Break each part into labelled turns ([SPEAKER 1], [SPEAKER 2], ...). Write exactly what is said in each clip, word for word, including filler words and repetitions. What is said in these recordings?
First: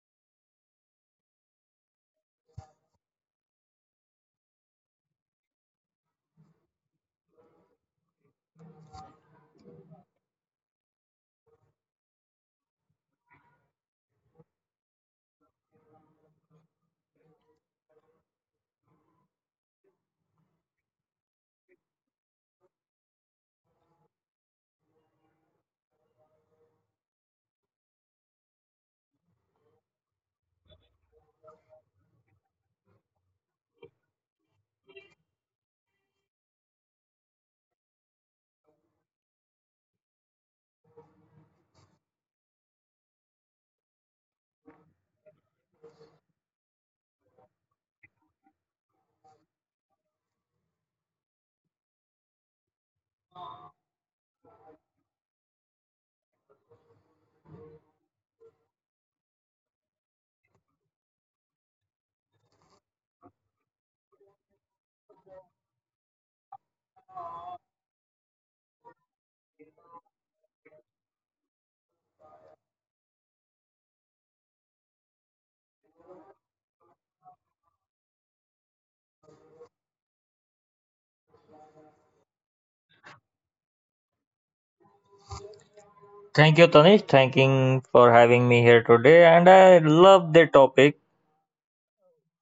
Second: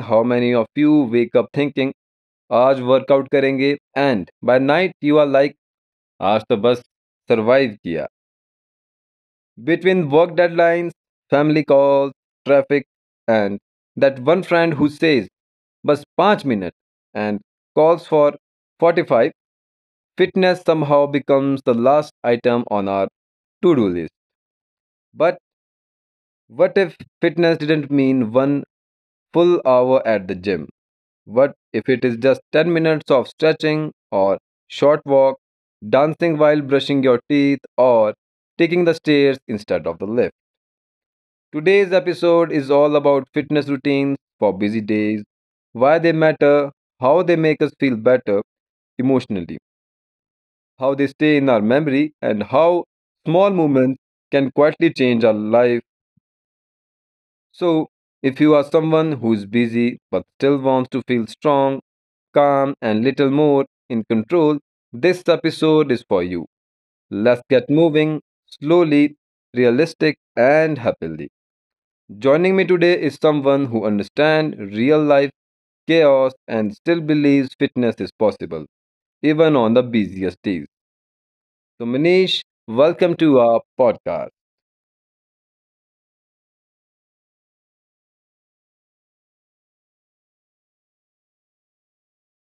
[SPEAKER 1] How many of you wake up thinking, आज workout करेंगे and by night you are like आज तो बस survive किया between work deadlines family calls traffic and that one friend who but 5 minutes and calls for forty-five. Fitness somehow becomes the last item on our to-do list, but what if fitness didn't mean one full hour at the gym? What if it is just 10 minutes of stretching or short walk, dancing while brushing your teeth or taking the stairs instead of the lift? Today's episode is all about fitness routines for busy days, why they matter, how they make us feel better emotionally, how they stay in our memory, and how small movements can quietly change our life. So, if you are someone who's busy but still wants to feel strong, calm, and little more in control, this episode is for you. Let's get moving slowly, realistic, and happily. Joining me today is someone who understands real life chaos and still believes fitness is possible, even on the busiest days. So, Manish, welcome to our podcast.
[SPEAKER 2] Thank you, Tanish. Thanking for having me here today. And I love the topic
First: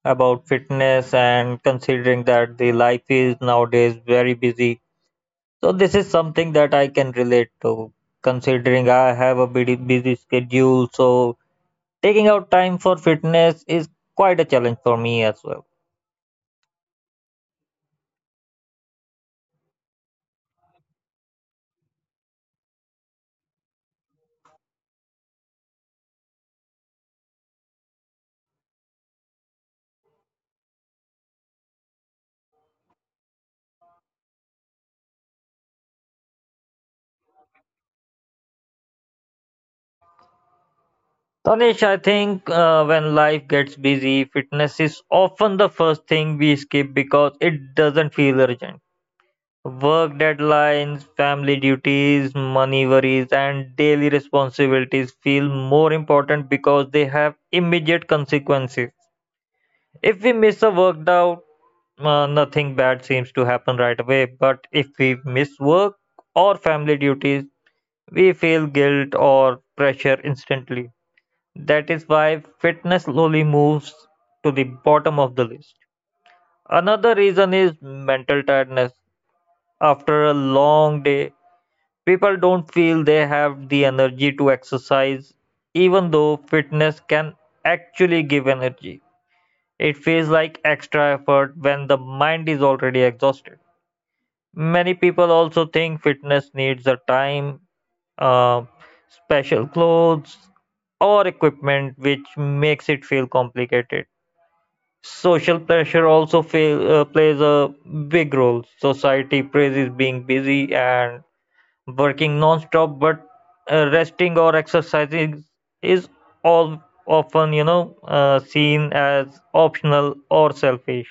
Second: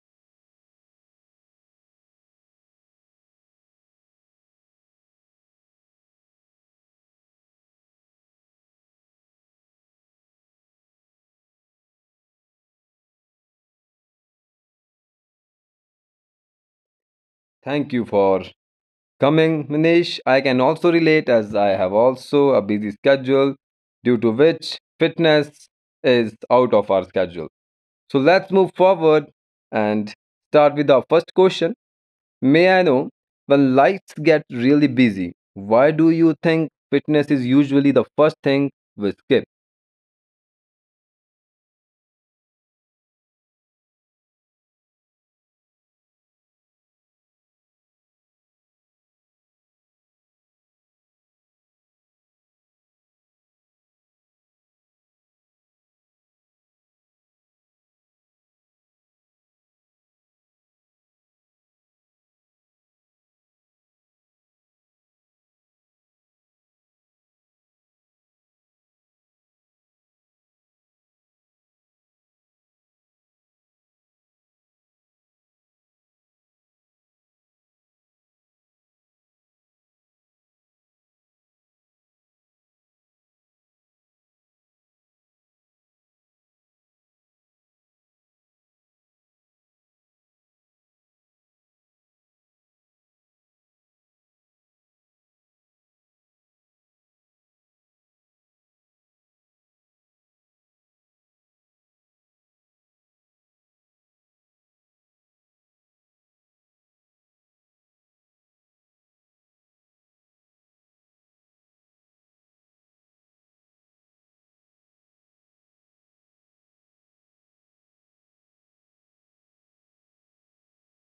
[SPEAKER 2] about fitness and considering that the life is nowadays very busy. So this is something that I can relate to, considering I have a busy, busy schedule. So taking out time for fitness is quite a challenge for me as well.
[SPEAKER 1] Thank you for coming, Manish. I can also relate as I have also a busy schedule due to which fitness is out of our schedule. So let's move forward and start with our first question. May I know, when life gets really busy, why do you think fitness is usually the first thing we skip?
[SPEAKER 2] Tanish, I think uh, when life gets busy, fitness is often the first thing we skip because it doesn't feel urgent. Work deadlines, family duties, money worries, and daily responsibilities feel more important because they have immediate consequences. If we miss a work out, uh, nothing bad seems to happen right away. But if we miss work or family duties, we feel guilt or pressure instantly. That is why fitness slowly moves to the bottom of the list. Another reason is mental tiredness. After a long day, people don't feel they have the energy to exercise, even though fitness can actually give energy. It feels like extra effort when the mind is already exhausted. Many people also think fitness needs a time, uh, special clothes, or equipment, which makes it feel complicated. Social pressure also fail, uh, plays a big role. Society praises being busy and working non-stop, but uh, resting or exercising is all often, you know, uh, seen as optional or selfish.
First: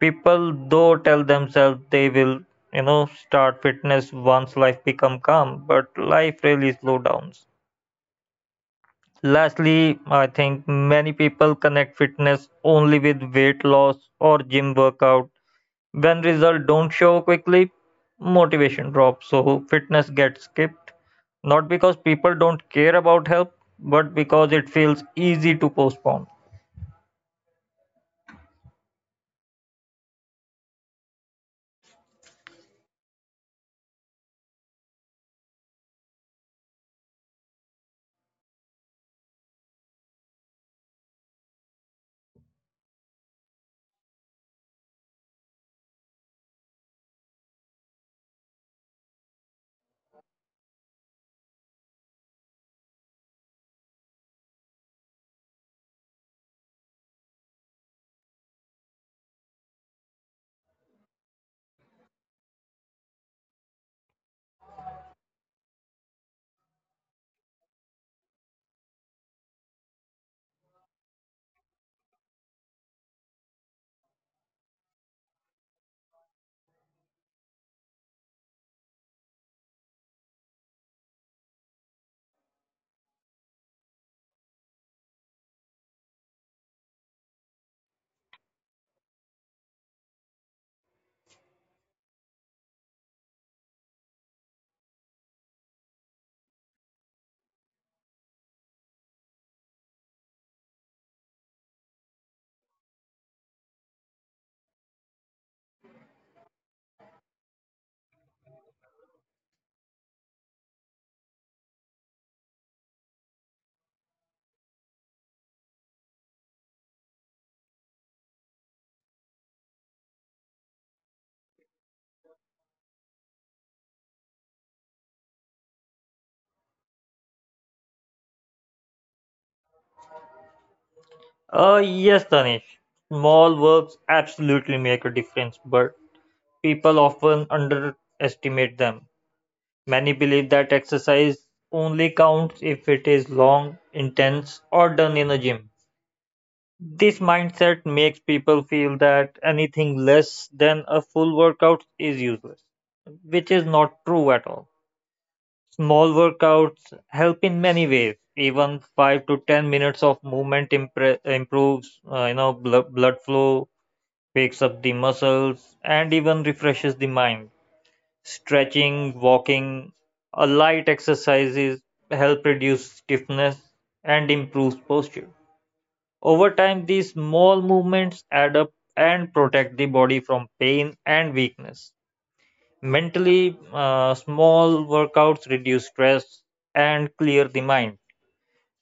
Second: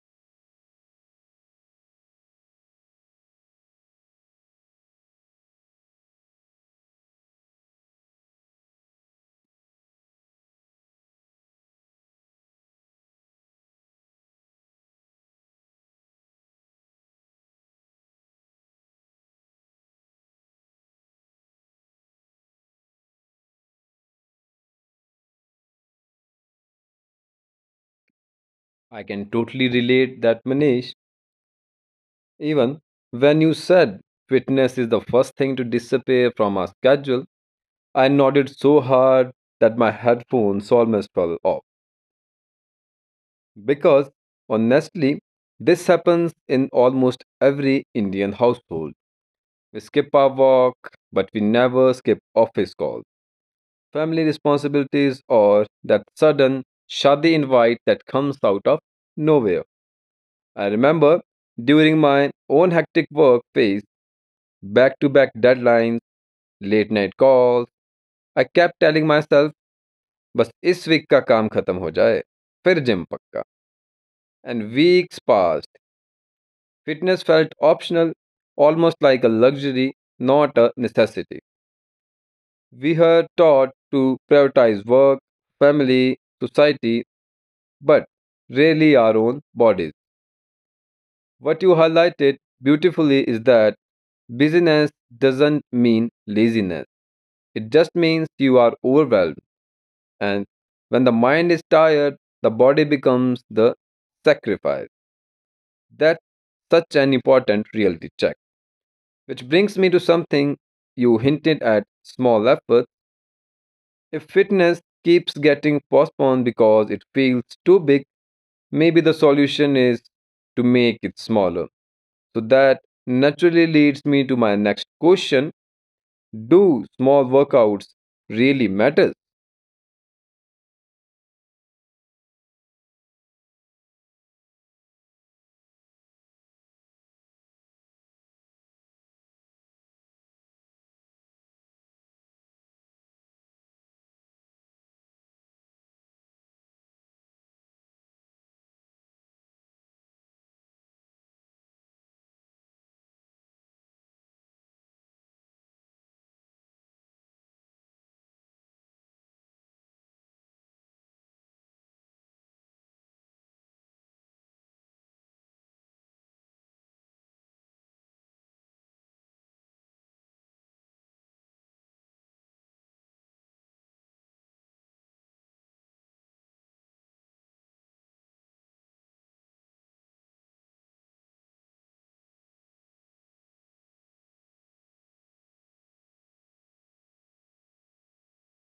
[SPEAKER 2] People though tell themselves they will, you know, start fitness once life become calm, but life really slow downs. Lastly, I think many people connect fitness only with weight loss or gym workout. When results don't show quickly, motivation drops. So fitness gets skipped. Not because people don't care about help, but because it feels easy to postpone.
[SPEAKER 1] I can totally relate that, Manish. Even when you said fitness is the first thing to disappear from our schedule, I nodded so hard that my headphones almost fell off. Because honestly, this happens in almost every Indian household. We skip our walk, but we never skip office calls, family responsibilities, or that sudden shadi invite that comes out of nowhere. I remember during my own hectic work phase, back to back deadlines, late night calls, I kept telling myself बस इस week का काम खत्म हो जाए फिर gym पक्का. And weeks passed, fitness felt optional, almost like a luxury, not a necessity. We her taught to prioritize work, family, society, but rarely our own bodies. What you highlighted beautifully is that busyness doesn't mean laziness, it just means you are overwhelmed, and when the mind is tired, the body becomes the sacrifice. That's such an important reality check. Which brings me to something you hinted at, small efforts. If fitness keeps getting postponed because it feels too big, maybe the solution is to make it smaller. So that naturally leads me to my next question. Do small workouts really matter?
[SPEAKER 2] Uh, yes, Tanish. Small works absolutely make a difference, but people often underestimate them. Many believe that exercise only counts if it is long, intense, or done in a gym. This mindset makes people feel that anything less than a full workout is useless, which is not true at all. Small workouts help in many ways. Even five to ten minutes of movement impre- improves, uh, you know, blood, blood flow, wakes up the muscles, and even refreshes the mind. Stretching, walking, a light exercises help reduce stiffness and improves posture. Over time, these small movements add up and protect the body from pain and weakness. Mentally, uh, small workouts reduce stress and clear the mind.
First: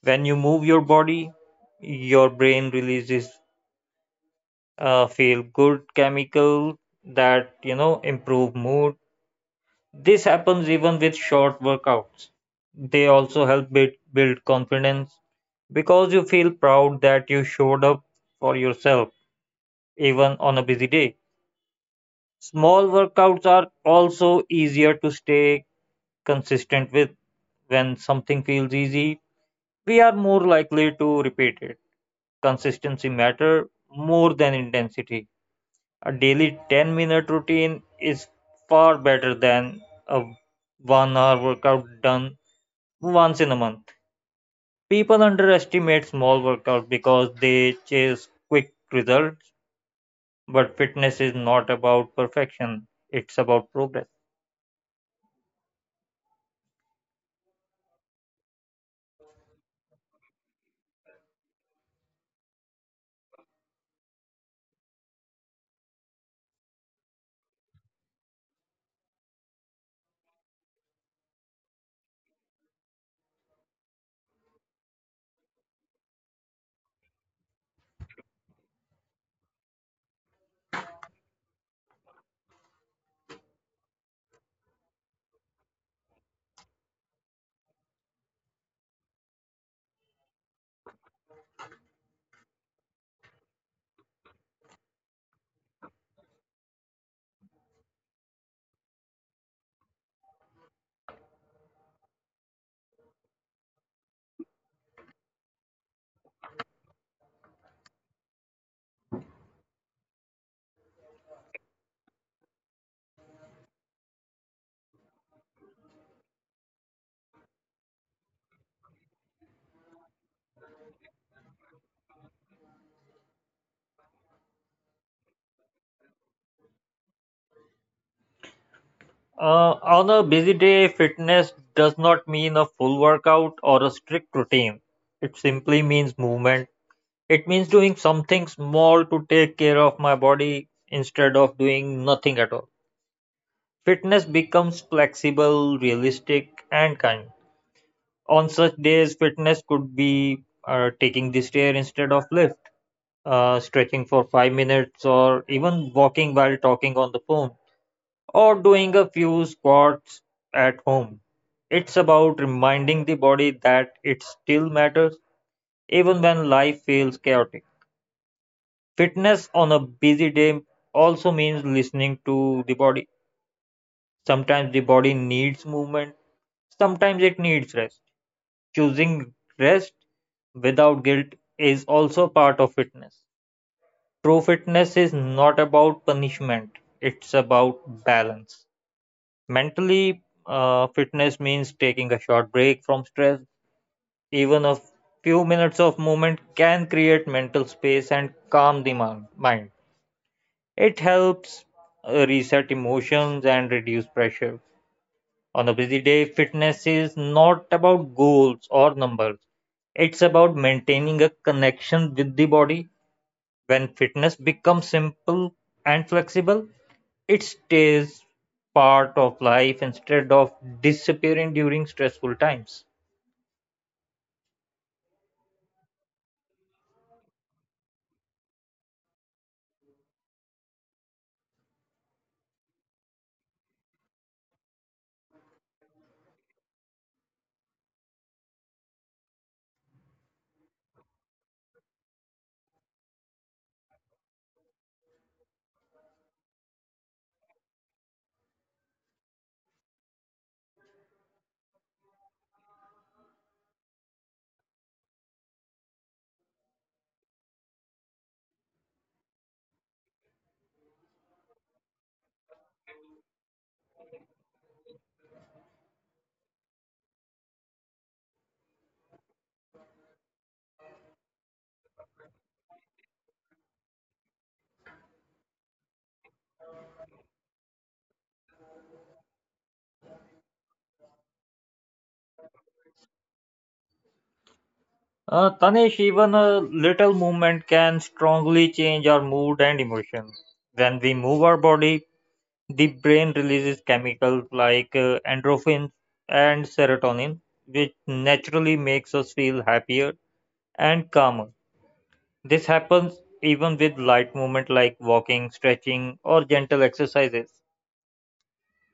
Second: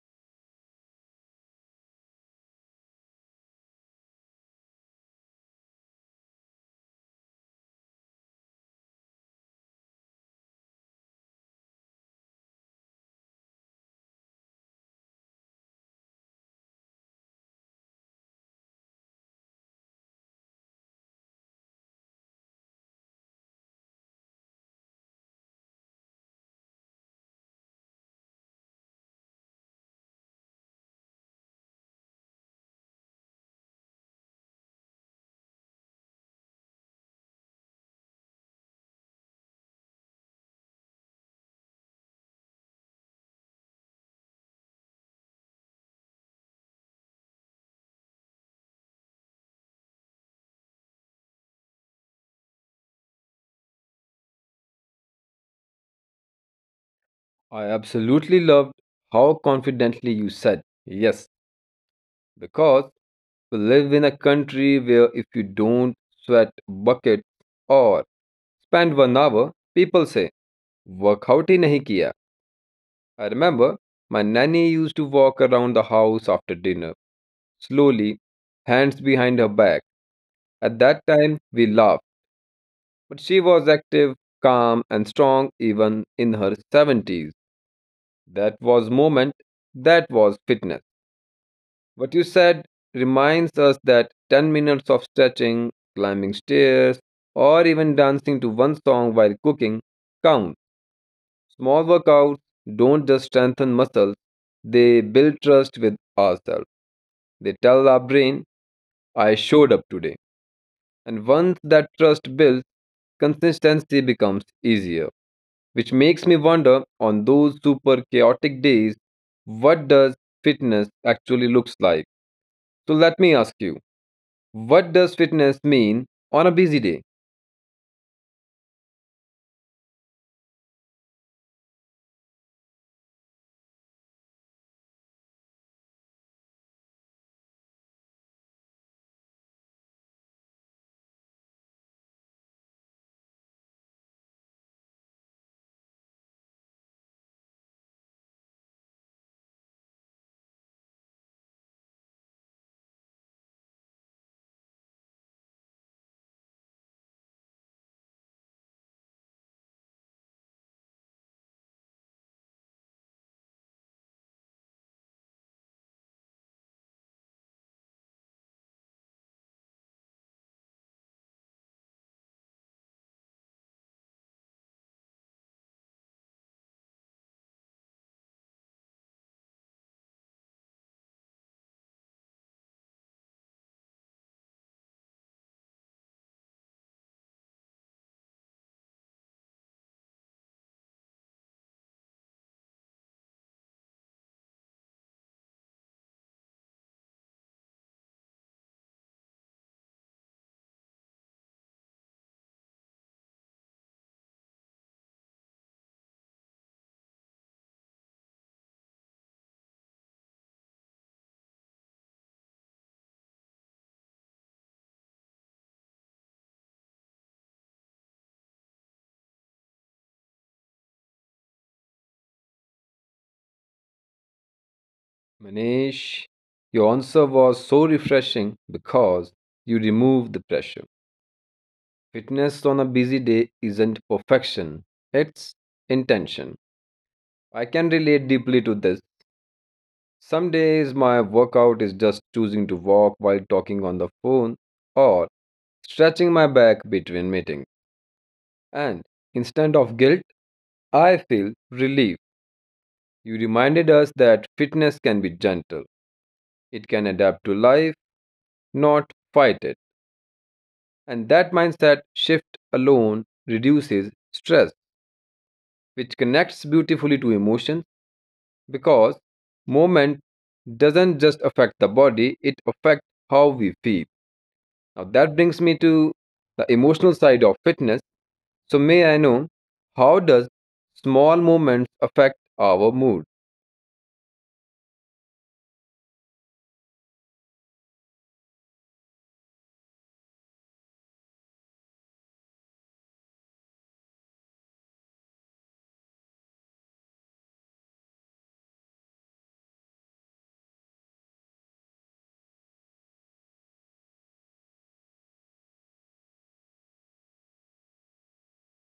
[SPEAKER 2] When you move your body, your brain releases uh, feel good chemical that you know improve mood. This happens even with short workouts. They also help build, build confidence because you feel proud that you showed up for yourself even on a busy day. Small workouts are also easier to stay consistent with. When something feels easy, we are more likely to repeat it. Consistency matter more than intensity. A daily ten minute routine is far better than a one hour workout done once in a month. People underestimate small workouts because they chase quick results. But fitness is not about perfection, it's about progress.
[SPEAKER 1] I absolutely loved how confidently you said yes, because we live in a country where if you don't sweat buckets or spend one hour, people say, workout hi nahi kiya. I remember my nanny used to walk around the house after dinner, slowly, hands behind her back. At that time, we laughed, but she was active, calm, and strong even in her seventies. That was moment, that was fitness. What you said reminds us that ten minutes of stretching, climbing stairs, or even dancing to one song while cooking count. Small workouts don't just strengthen muscles, they build trust with ourselves. They tell our brain, I showed up today. And once that trust builds, consistency becomes easier. Which makes me wonder, on those super chaotic days, what does fitness actually looks like? So let me ask you, what does fitness mean on a busy day?
[SPEAKER 2] Uh, on a busy day, fitness does not mean a full workout or a strict routine. It simply means movement. It means doing something small to take care of my body instead of doing nothing at all. Fitness becomes flexible, realistic, and kind. On such days, fitness could be uh, taking the stair instead of lift, uh, stretching for five minutes, or even walking while talking on the phone, or doing a few squats at home. It's about reminding the body that it still matters, even when life feels chaotic. Fitness on a busy day also means listening to the body. Sometimes the body needs movement, sometimes it needs rest. Choosing rest without guilt is also part of fitness. True fitness is not about punishment, it's about balance. Mentally, uh, fitness means taking a short break from stress. Even a few minutes of movement can create mental space and calm the mon- mind. It helps uh, reset emotions and reduce pressure. On a busy day, fitness is not about goals or numbers, it's about maintaining a connection with the body. When fitness becomes simple and flexible, it stays part of life instead of disappearing during stressful times.
[SPEAKER 1] Manish, your answer was so refreshing because you removed the pressure. Fitness on a busy day isn't perfection, it's intention. I can relate deeply to this. Some days my workout is just choosing to walk while talking on the phone or stretching my back between meetings. And instead of guilt, I feel relief. You reminded us that fitness can be gentle, it can adapt to life, not fight it. And that mindset shift alone reduces stress, which connects beautifully to emotions, because movement doesn't just affect the body, it affects how we feel. Now that brings me to the emotional side of fitness. So may I know, how does small movements affect our mood?
[SPEAKER 2] Uh, Tanish, even a little movement can strongly change our mood and emotion. When we move our body, the brain releases chemicals like uh, endorphins and serotonin, which naturally makes us feel happier and calmer. This happens even with light movement like walking, stretching, or gentle exercises.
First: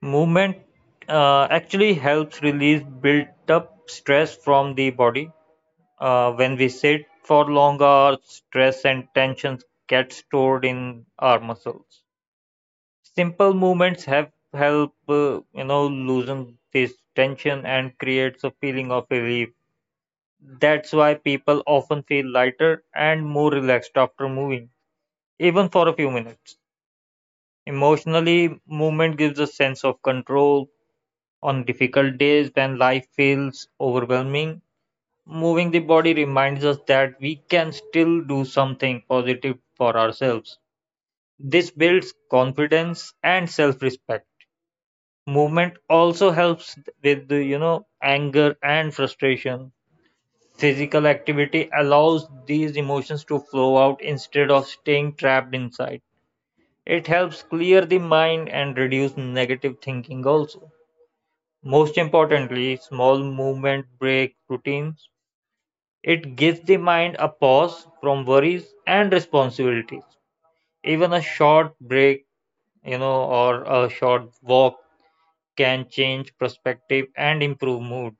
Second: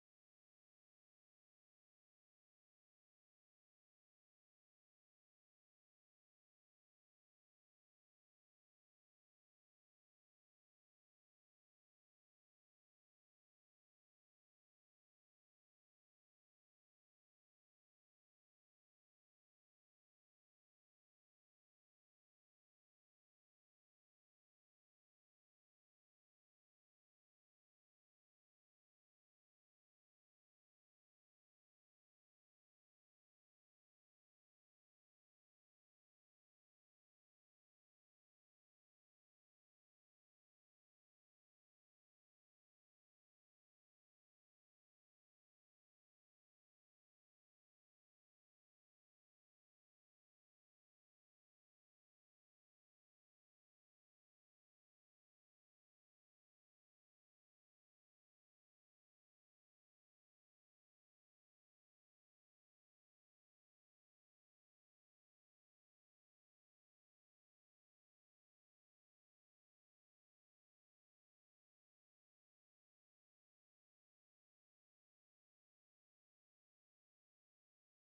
[SPEAKER 2] Movement uh, actually helps release built up stress from the body. Uh, when we sit for long hours, stress and tensions get stored in our muscles. Simple movements have help uh, you know loosen this tension and creates a feeling of relief. That's why people often feel lighter and more relaxed after moving, even for a few minutes. Emotionally, movement gives a sense of control. On difficult days when life feels overwhelming, moving the body reminds us that we can still do something positive for ourselves. This builds confidence and self-respect. Movement also helps with the, you know, anger and frustration. Physical activity allows these emotions to flow out instead of staying trapped inside. It helps clear the mind and reduce negative thinking also. Most importantly, small movement break routines. It gives the mind a pause from worries and responsibilities. Even a short break, you know, or a short walk, can change perspective and improve mood.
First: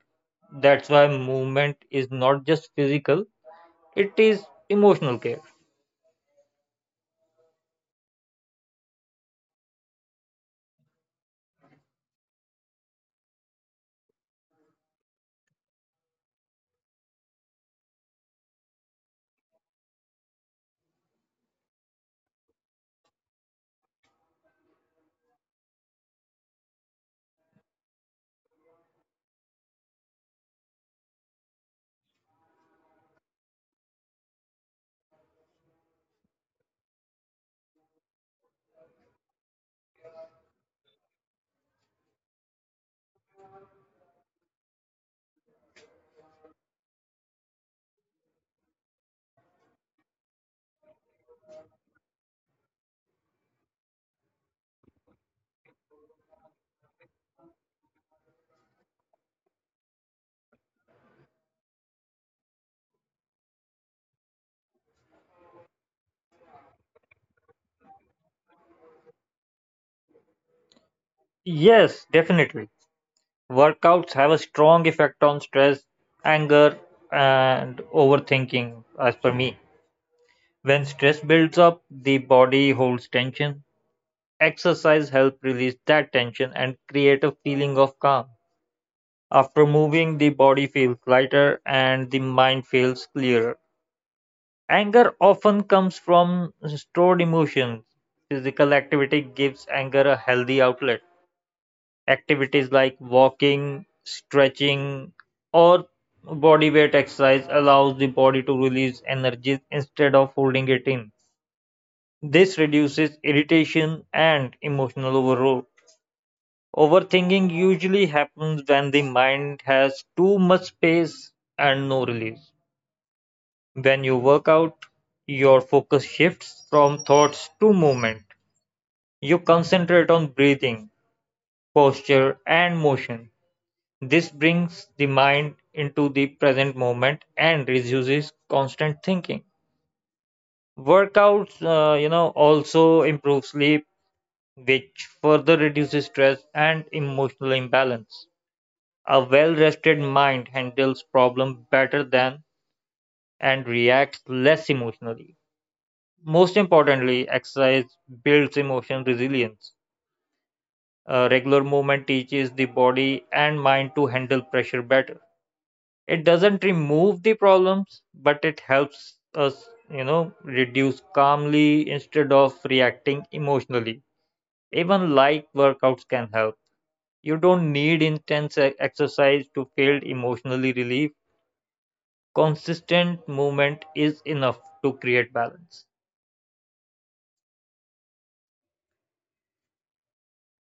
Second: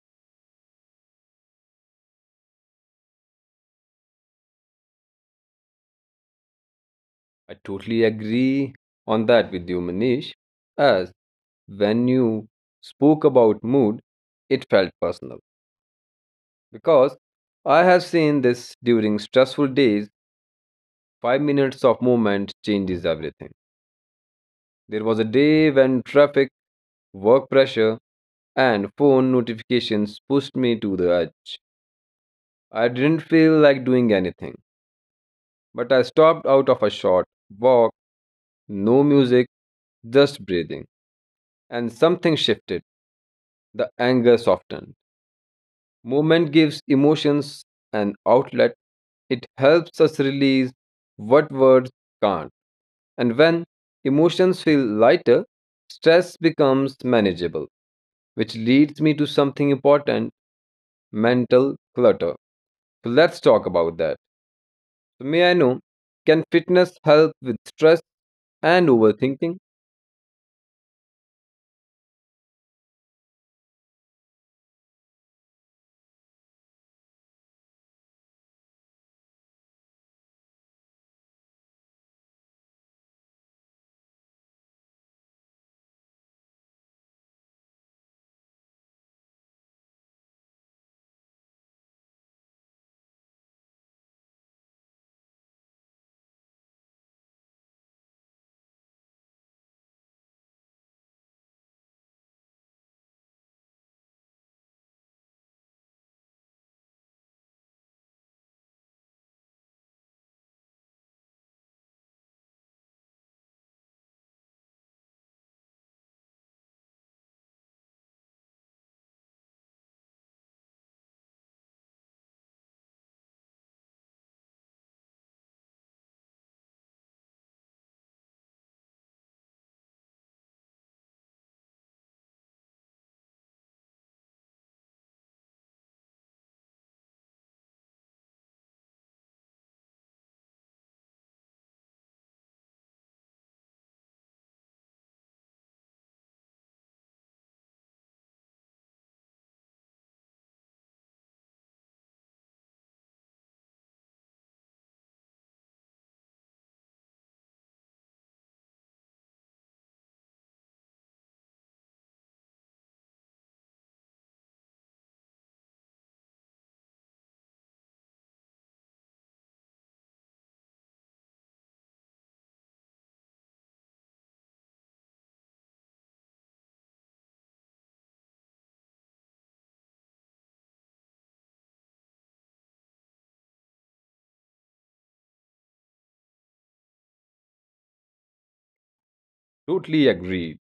[SPEAKER 2] That's why movement is not just physical, it is emotional care.
[SPEAKER 1] I totally agree on that with you, Manish, as when you spoke about mood, it felt personal because I have seen this during stressful days, five minutes of movement changes everything. There was a day when traffic, work pressure, and phone notifications pushed me to the edge. I didn't feel like doing anything, but I stopped out of a short walk, no music, just breathing, and something shifted. The anger softened. Movement gives emotions an outlet. It helps us release what words can't. And when emotions feel lighter, stress becomes manageable, which leads me to something important, mental clutter. So let's talk about that. So may I know, can fitness help with stress and overthinking?
[SPEAKER 2] Yes, definitely. Workouts have a strong effect on stress, anger, and overthinking, as per me. When stress builds up, the body holds tension. Exercise helps release that tension and create a feeling of calm. After moving, the body feels lighter and the mind feels clearer. Anger often comes from stored emotions. Physical activity gives anger a healthy outlet. Activities like walking, stretching, or body weight exercise allows the body to release energy instead of holding it in. This reduces irritation and emotional overload. Overthinking usually happens when the mind has too much space and no release. When you work out, your focus shifts from thoughts to movement. You concentrate on breathing, posture, and motion. This brings the mind into the present moment and reduces constant thinking. Workouts, uh, you know, also improve sleep, which further reduces stress and emotional imbalance. A well-rested mind handles problems better than and reacts less emotionally. Most importantly, exercise builds emotional resilience. Uh, regular movement teaches the body and mind to handle pressure better. It doesn't remove the problems, but it helps us, you know, reduce calmly instead of reacting emotionally. Even light workouts can help. You don't need intense e- exercise to feel emotionally relief. Consistent movement is enough to create balance.
[SPEAKER 1] Totally agreed.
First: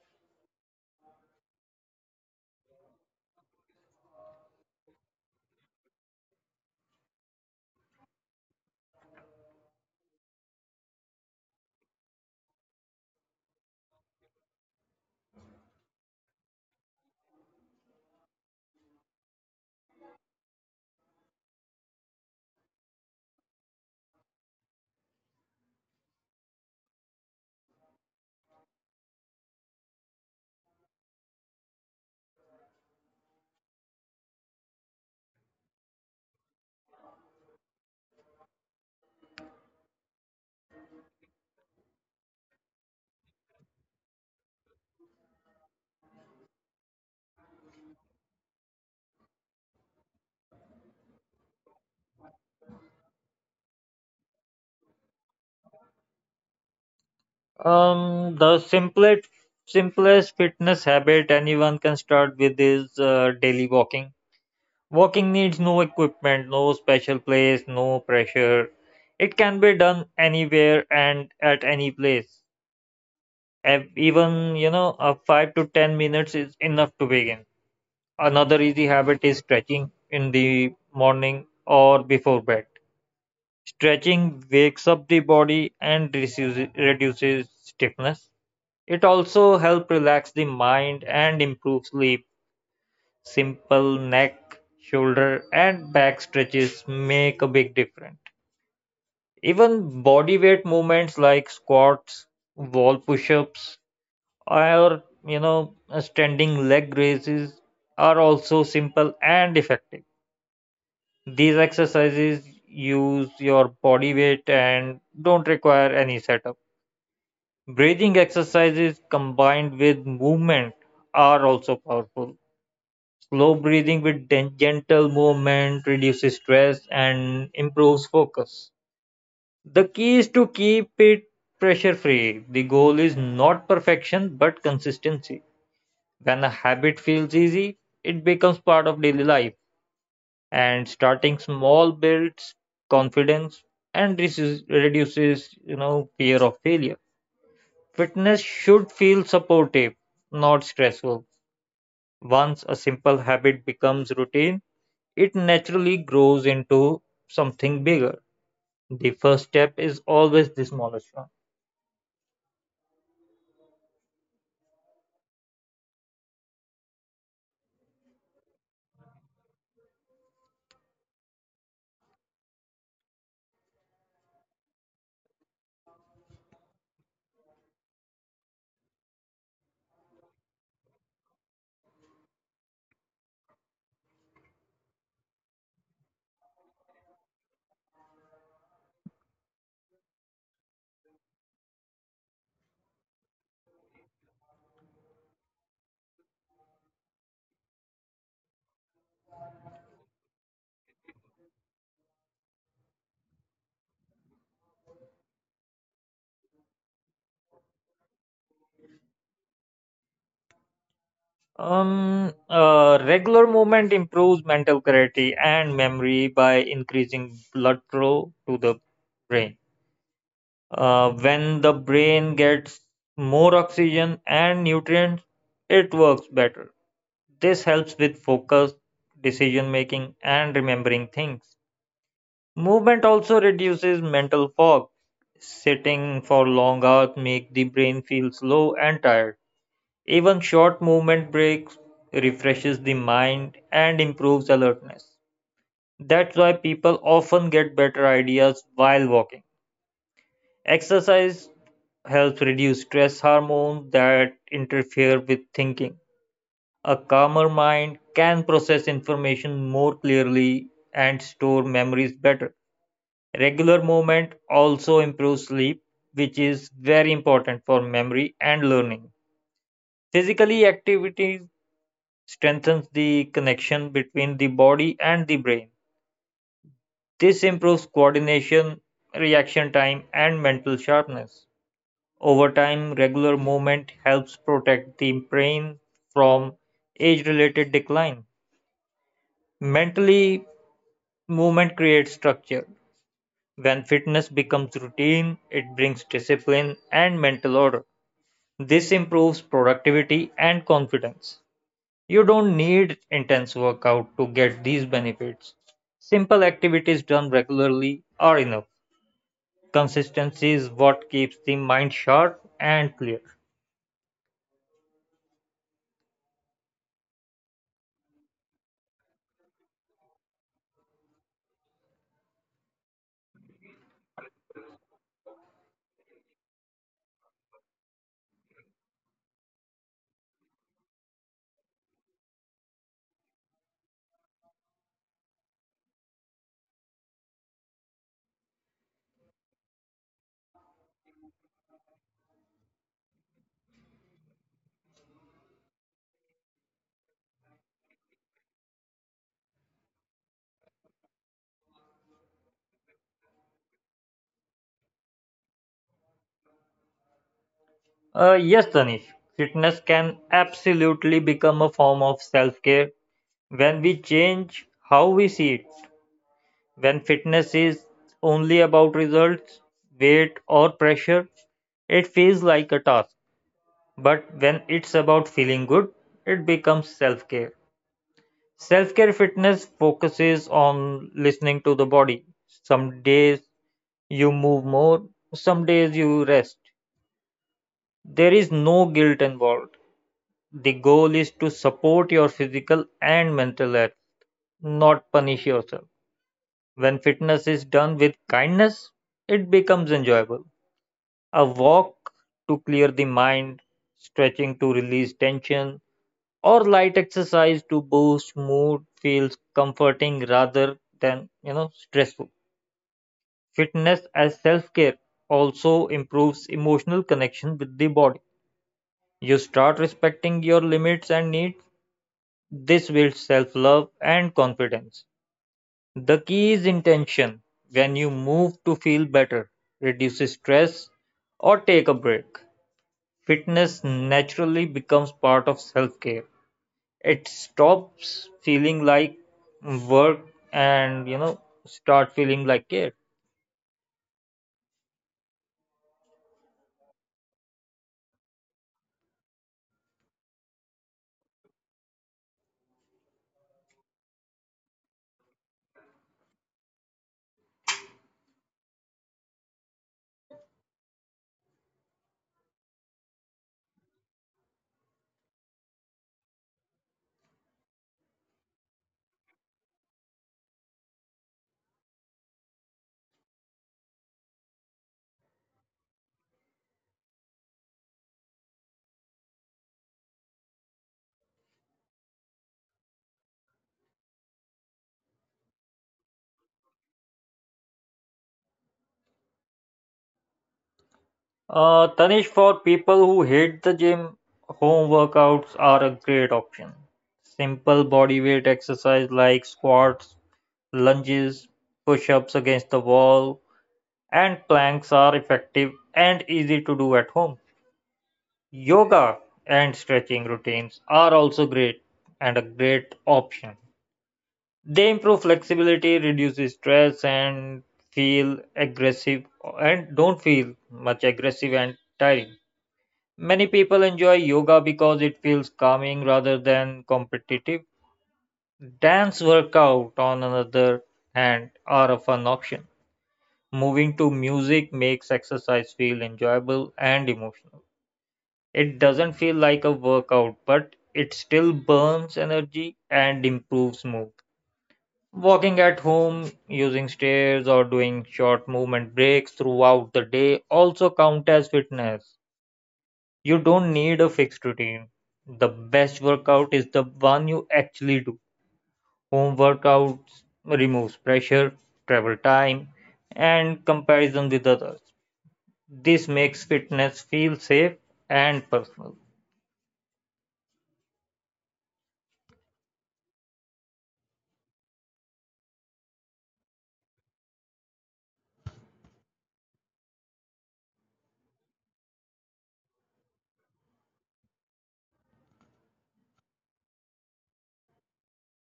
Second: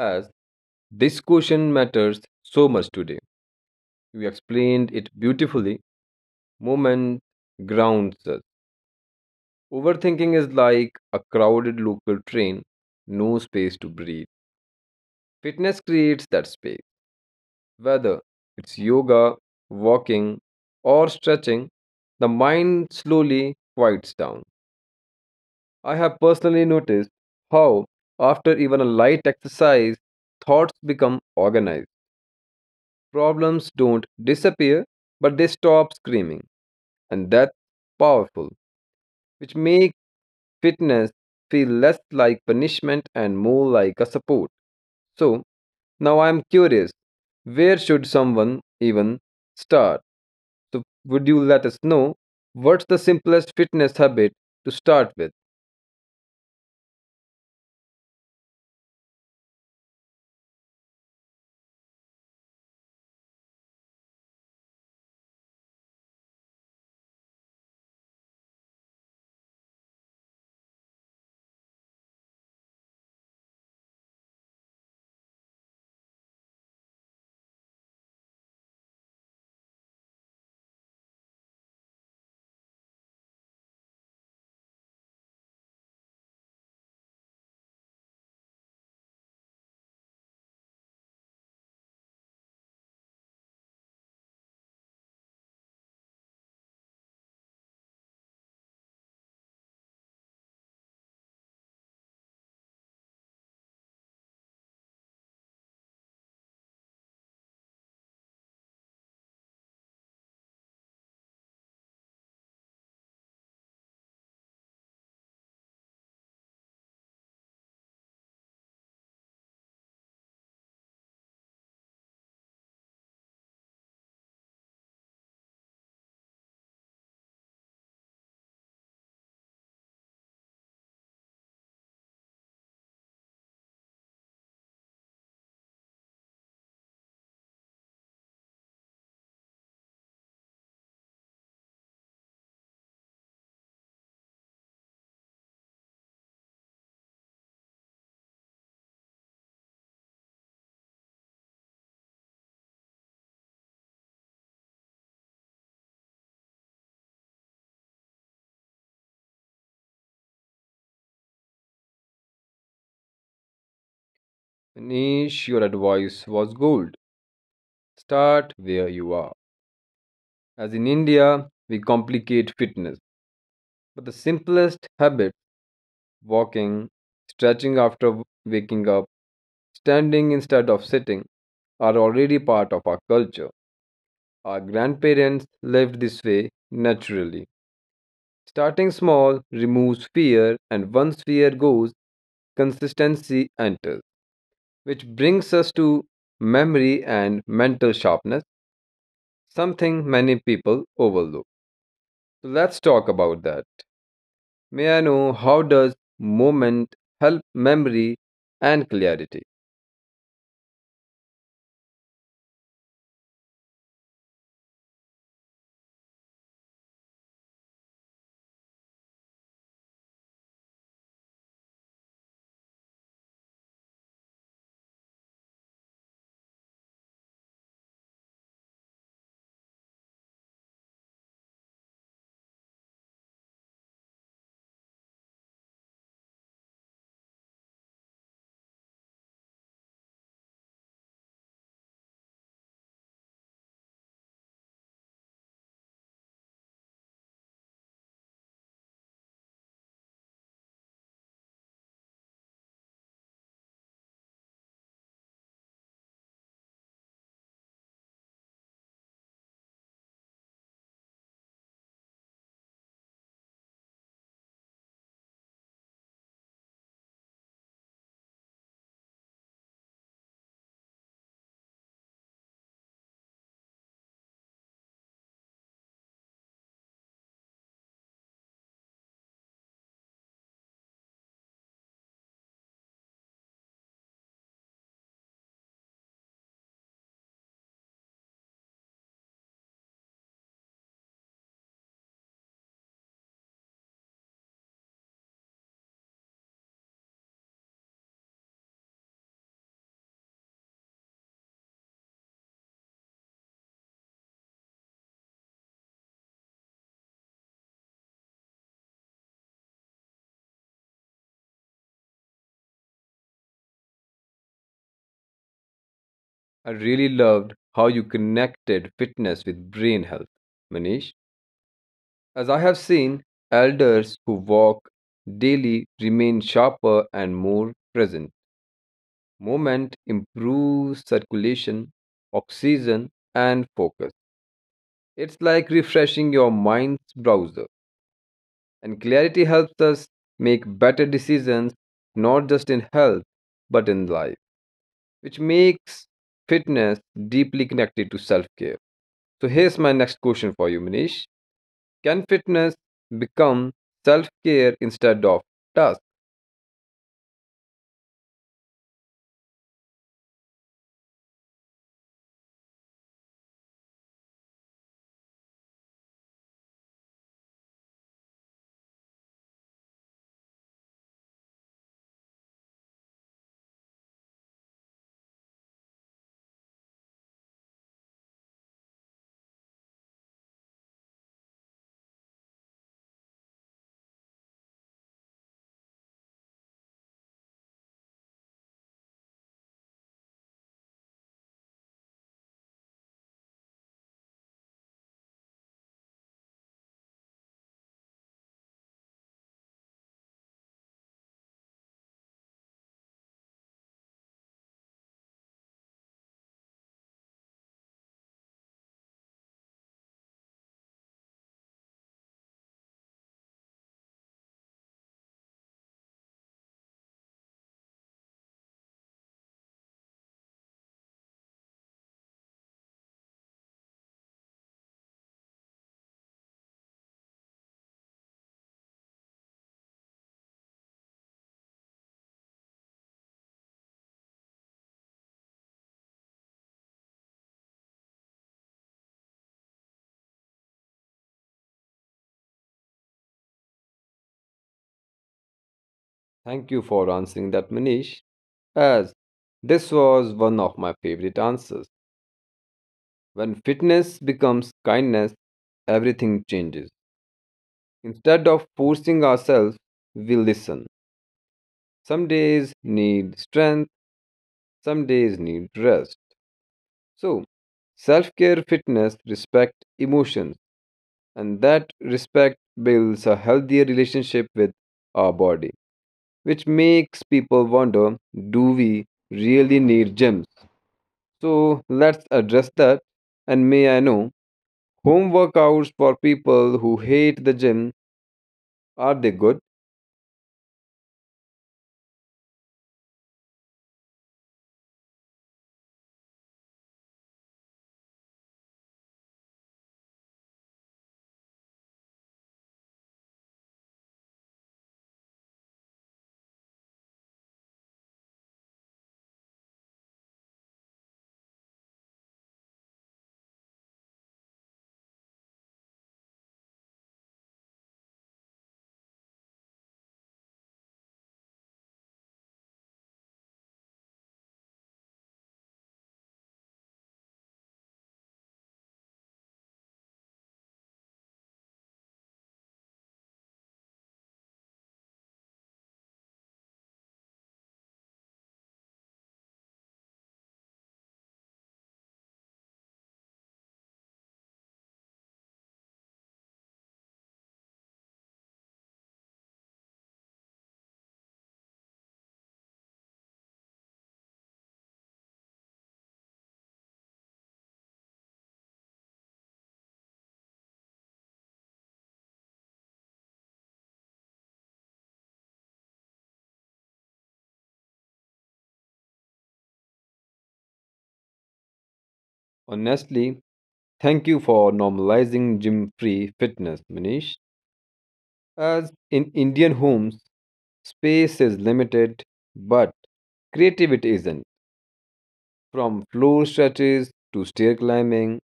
[SPEAKER 1] As this question matters so much today. You explained it beautifully. Moment grounds us. Overthinking is like a crowded local train, no space to breathe. Fitness creates that space. Whether it's yoga, walking, or stretching, the mind slowly quiets down. I have personally noticed how, after even a light exercise, thoughts become organized. Problems don't disappear, but they stop screaming. And that's powerful, which makes fitness feel less like punishment and more like a support. So, now I'm curious, where should someone even start? So, would you let us know, what's the simplest fitness habit to start with?
[SPEAKER 2] Um, the simplest simplest fitness habit anyone can start with is uh, daily walking. Walking needs no equipment, no special place, no pressure. It can be done anywhere and at any place. Ev- Even, you know, a five to ten minutes is enough to begin. Another easy habit is stretching in the morning or before bed. Stretching wakes up the body and reduces, reduces stiffness. It also helps relax the mind and improve sleep. Simple neck, shoulder, and back stretches make a big difference. Even body weight movements like squats, wall push ups, or you know, standing leg raises are also simple and effective. These exercises use your body weight and don't require any setup. Breathing exercises combined with movement are also powerful. Slow breathing with gen- gentle movement reduces stress and improves focus. The key is to keep it pressure free. The goal is not perfection but consistency. When a habit feels easy, it becomes part of daily life, and starting small builds confidence and reduces, reduces you know fear of failure. Fitness should feel supportive, not stressful. Once a simple habit becomes routine, it naturally grows into something bigger. The first step is always the smallest one.
[SPEAKER 1] Nish, your advice was gold. Start where you are. As in India, we complicate fitness. But the simplest habits, walking, stretching after waking up, standing instead of sitting, are already part of our culture. Our grandparents lived this way naturally. Starting small removes fear, and once fear goes, consistency enters, which brings us to memory and mental sharpness, something many people overlook. So let's talk about that. May I know, how does moment help memory and clarity?
[SPEAKER 2] Um, uh, regular movement improves mental clarity and memory by increasing blood flow to the brain. Uh, when the brain gets more oxygen and nutrients, it works better. This helps with focus, decision making, and remembering things. Movement also reduces mental fog. Sitting for long hours make the brain feel slow and tired. Even short movement breaks refreshes the mind and improves alertness. That's why people often get better ideas while walking. Exercise helps reduce stress hormones that interfere with thinking. A calmer mind can process information more clearly and store memories better. Regular movement also improves sleep, which is very important for memory and learning. Physically, activity strengthens the connection between the body and the brain. This improves coordination, reaction time, and mental sharpness. Over time, regular movement helps protect the brain from age related decline. Mentally, movement creates structure. When fitness becomes routine, it brings discipline and mental order. This improves productivity and confidence. You don't need intense workout to get these benefits. Simple activities done regularly are enough. Consistency is what keeps the mind sharp and clear.
[SPEAKER 1] I really loved how you connected fitness with brain health, Manish. As I have seen, elders who walk daily remain sharper and more present. Movement improves circulation, oxygen, and focus. It's like refreshing your mind's browser. And clarity helps us make better decisions, not just in health, but in life, which makes fitness deeply connected to self care. So, here's my next question for you, Manish. Can fitness become self care instead of task?
[SPEAKER 2] Uh, yes, Tanish, fitness can absolutely become a form of self care when we change how we see it. When fitness is only about results, weight, or pressure, it feels like a task. But when it's about feeling good, it becomes self care. Self care fitness focuses on listening to the body. Some days you move more, some days you rest. There is no guilt involved. The goal is to support your physical and mental health, not punish yourself. When fitness is done with kindness, it becomes enjoyable. A walk to clear the mind, stretching to release tension, or light exercise to boost mood feels comforting rather than you know stressful Fitness as self-care also improves emotional connection with the body. You start respecting your limits and needs. This builds self-love and confidence. The key is intention. When you move to feel better, reduce stress, or take a break, fitness naturally becomes part of self-care. It stops feeling like work and you know start feeling like care.
[SPEAKER 1] Thank you for answering that, Manish, as this was one of my favorite answers. When fitness becomes kindness, everything changes. Instead of forcing ourselves, we listen. Some days need strength, some days need rest. So, self care, fitness, respect, emotions. And that respect builds a healthier relationship with our body, which makes people wonder, do we really need gyms? So let's address that. And may I know, home workouts for people who hate the gym, are they good?
[SPEAKER 2] Uh, Tanish, for people who hate the gym, home workouts are a great option. Simple body weight exercise like squats, lunges, push-ups against the wall, and planks are effective and easy to do at home. Yoga and stretching routines are also great and a great option. They improve flexibility, reduce stress, and feel aggressive and don't feel much aggressive and tiring. Many people enjoy yoga because it feels calming rather than competitive. Dance workout, on another hand, are a fun option. Moving to music makes exercise feel enjoyable and emotional. It doesn't feel like a workout, but it still burns energy and improves mood. Walking at home, using stairs, or doing short movement breaks throughout the day also count as fitness. You don't need a fixed routine. The best workout is the one you actually do. Home workouts removes pressure, travel time, and comparison with others. This makes fitness feel safe and personal.
[SPEAKER 1] Honestly, thank you for normalizing gym free fitness, Manish. As in Indian homes, space is limited, but creativity isn't. From floor stretches to stair climbing,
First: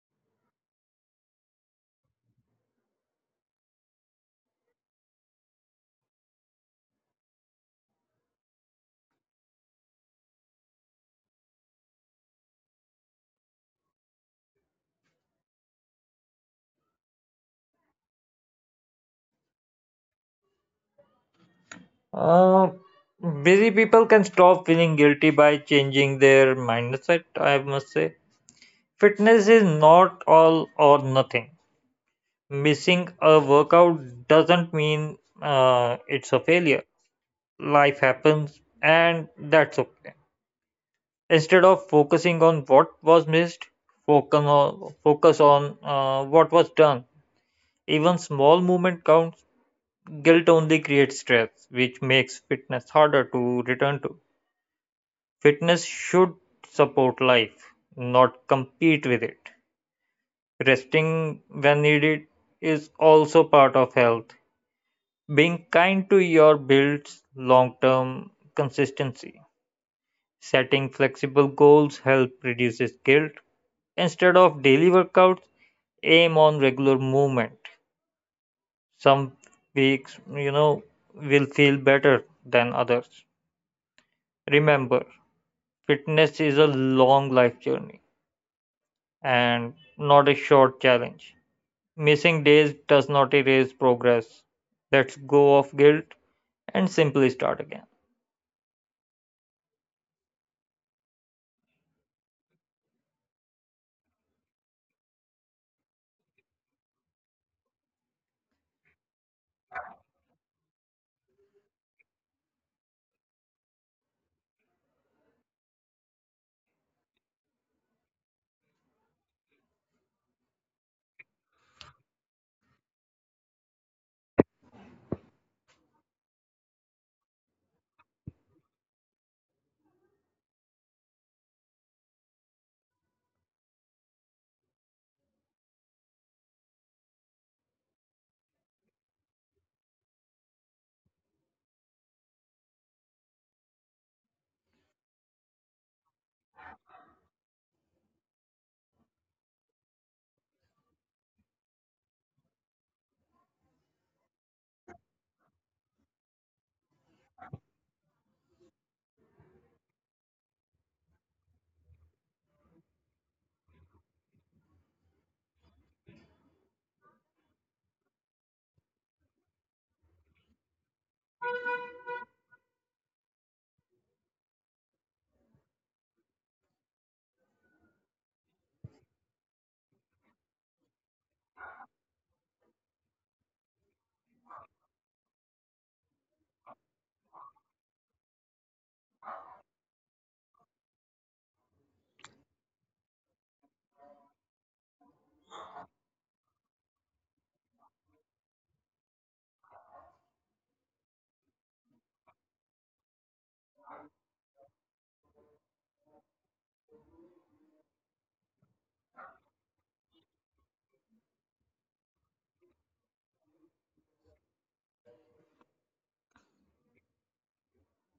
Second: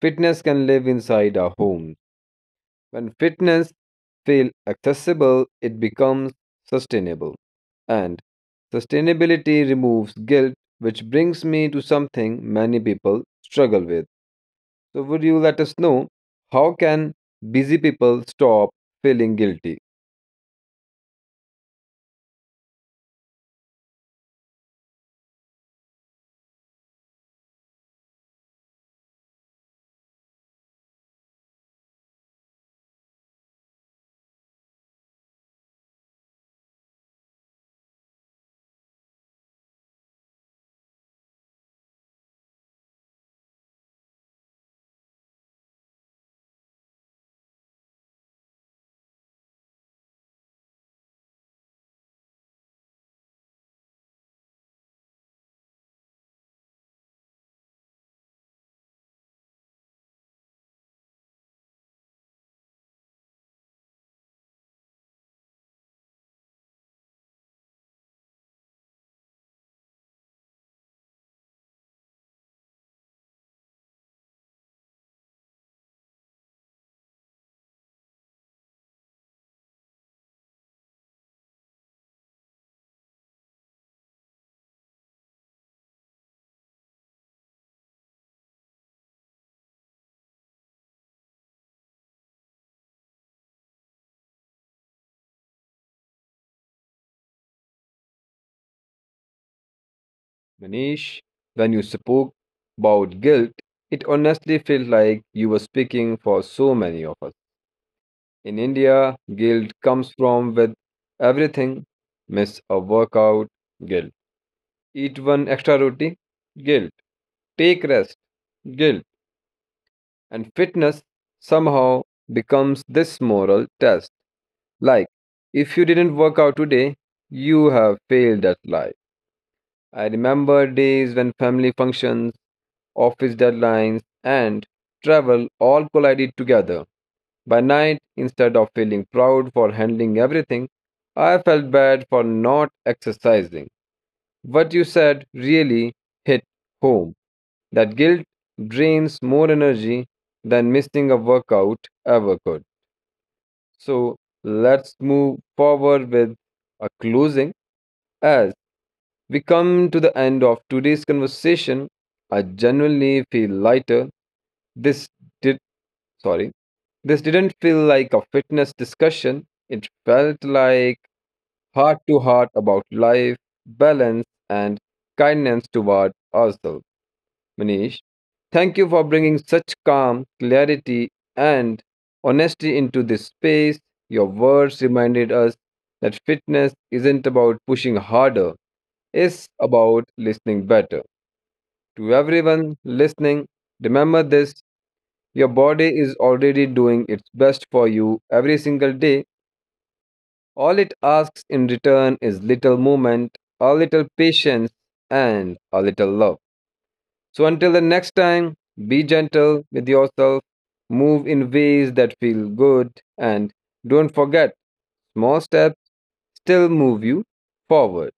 [SPEAKER 1] fitness can live inside our homes. When fitness feels accessible, it becomes sustainable. And sustainability removes guilt, which brings me to something many people struggle with. So would you let us know, how can busy people stop feeling guilty?
[SPEAKER 2] Uh, busy people can stop feeling guilty by changing their mindset, I must say. Fitness is not all or nothing. Missing a workout doesn't mean uh, it's a failure. Life happens, and that's okay. Instead of focusing on what was missed, focus on, focus on uh, what was done. Even small movement counts. Guilt only creates stress, which makes fitness harder to return to. Fitness should support life, not compete with it. Resting when needed is also part of health. Being kind to your builds long term consistency. Setting flexible goals help reduces guilt. Instead of daily workouts, aim on regular movement. Some weeks, you know, will feel better than others. Remember, fitness is a long life journey and not a short challenge. Missing days does not erase progress. Let's go of guilt and simply start again.
[SPEAKER 1] Manish, when you spoke about guilt, it honestly felt like you were speaking for so many of us. In India, guilt comes from with everything. Miss a workout, guilt. Eat one extra roti, guilt. Take rest, guilt. And fitness somehow becomes this moral test. Like, if you didn't work out today, you have failed at life. I remember days when family functions, office deadlines, and travel all collided together. By night, instead of feeling proud for handling everything, I felt bad for not exercising. What you said really hit home. That guilt drains more energy than missing a workout ever could. So let's move forward with a closing. As we come to the end of today's conversation, I genuinely feel lighter. This did sorry. This didn't feel like a fitness discussion. It felt like heart to heart about life, balance, and kindness toward ourselves. Manish, thank you for bringing such calm, clarity, and honesty into this space. Your words reminded us that fitness isn't about pushing harder, it's about listening better. To everyone listening, remember this, your body is already doing its best for you every single day. All it asks in return is little movement, a little patience, and a little love. So until the next time, be gentle with yourself, move in ways that feel good, and don't forget, small steps still move you forward.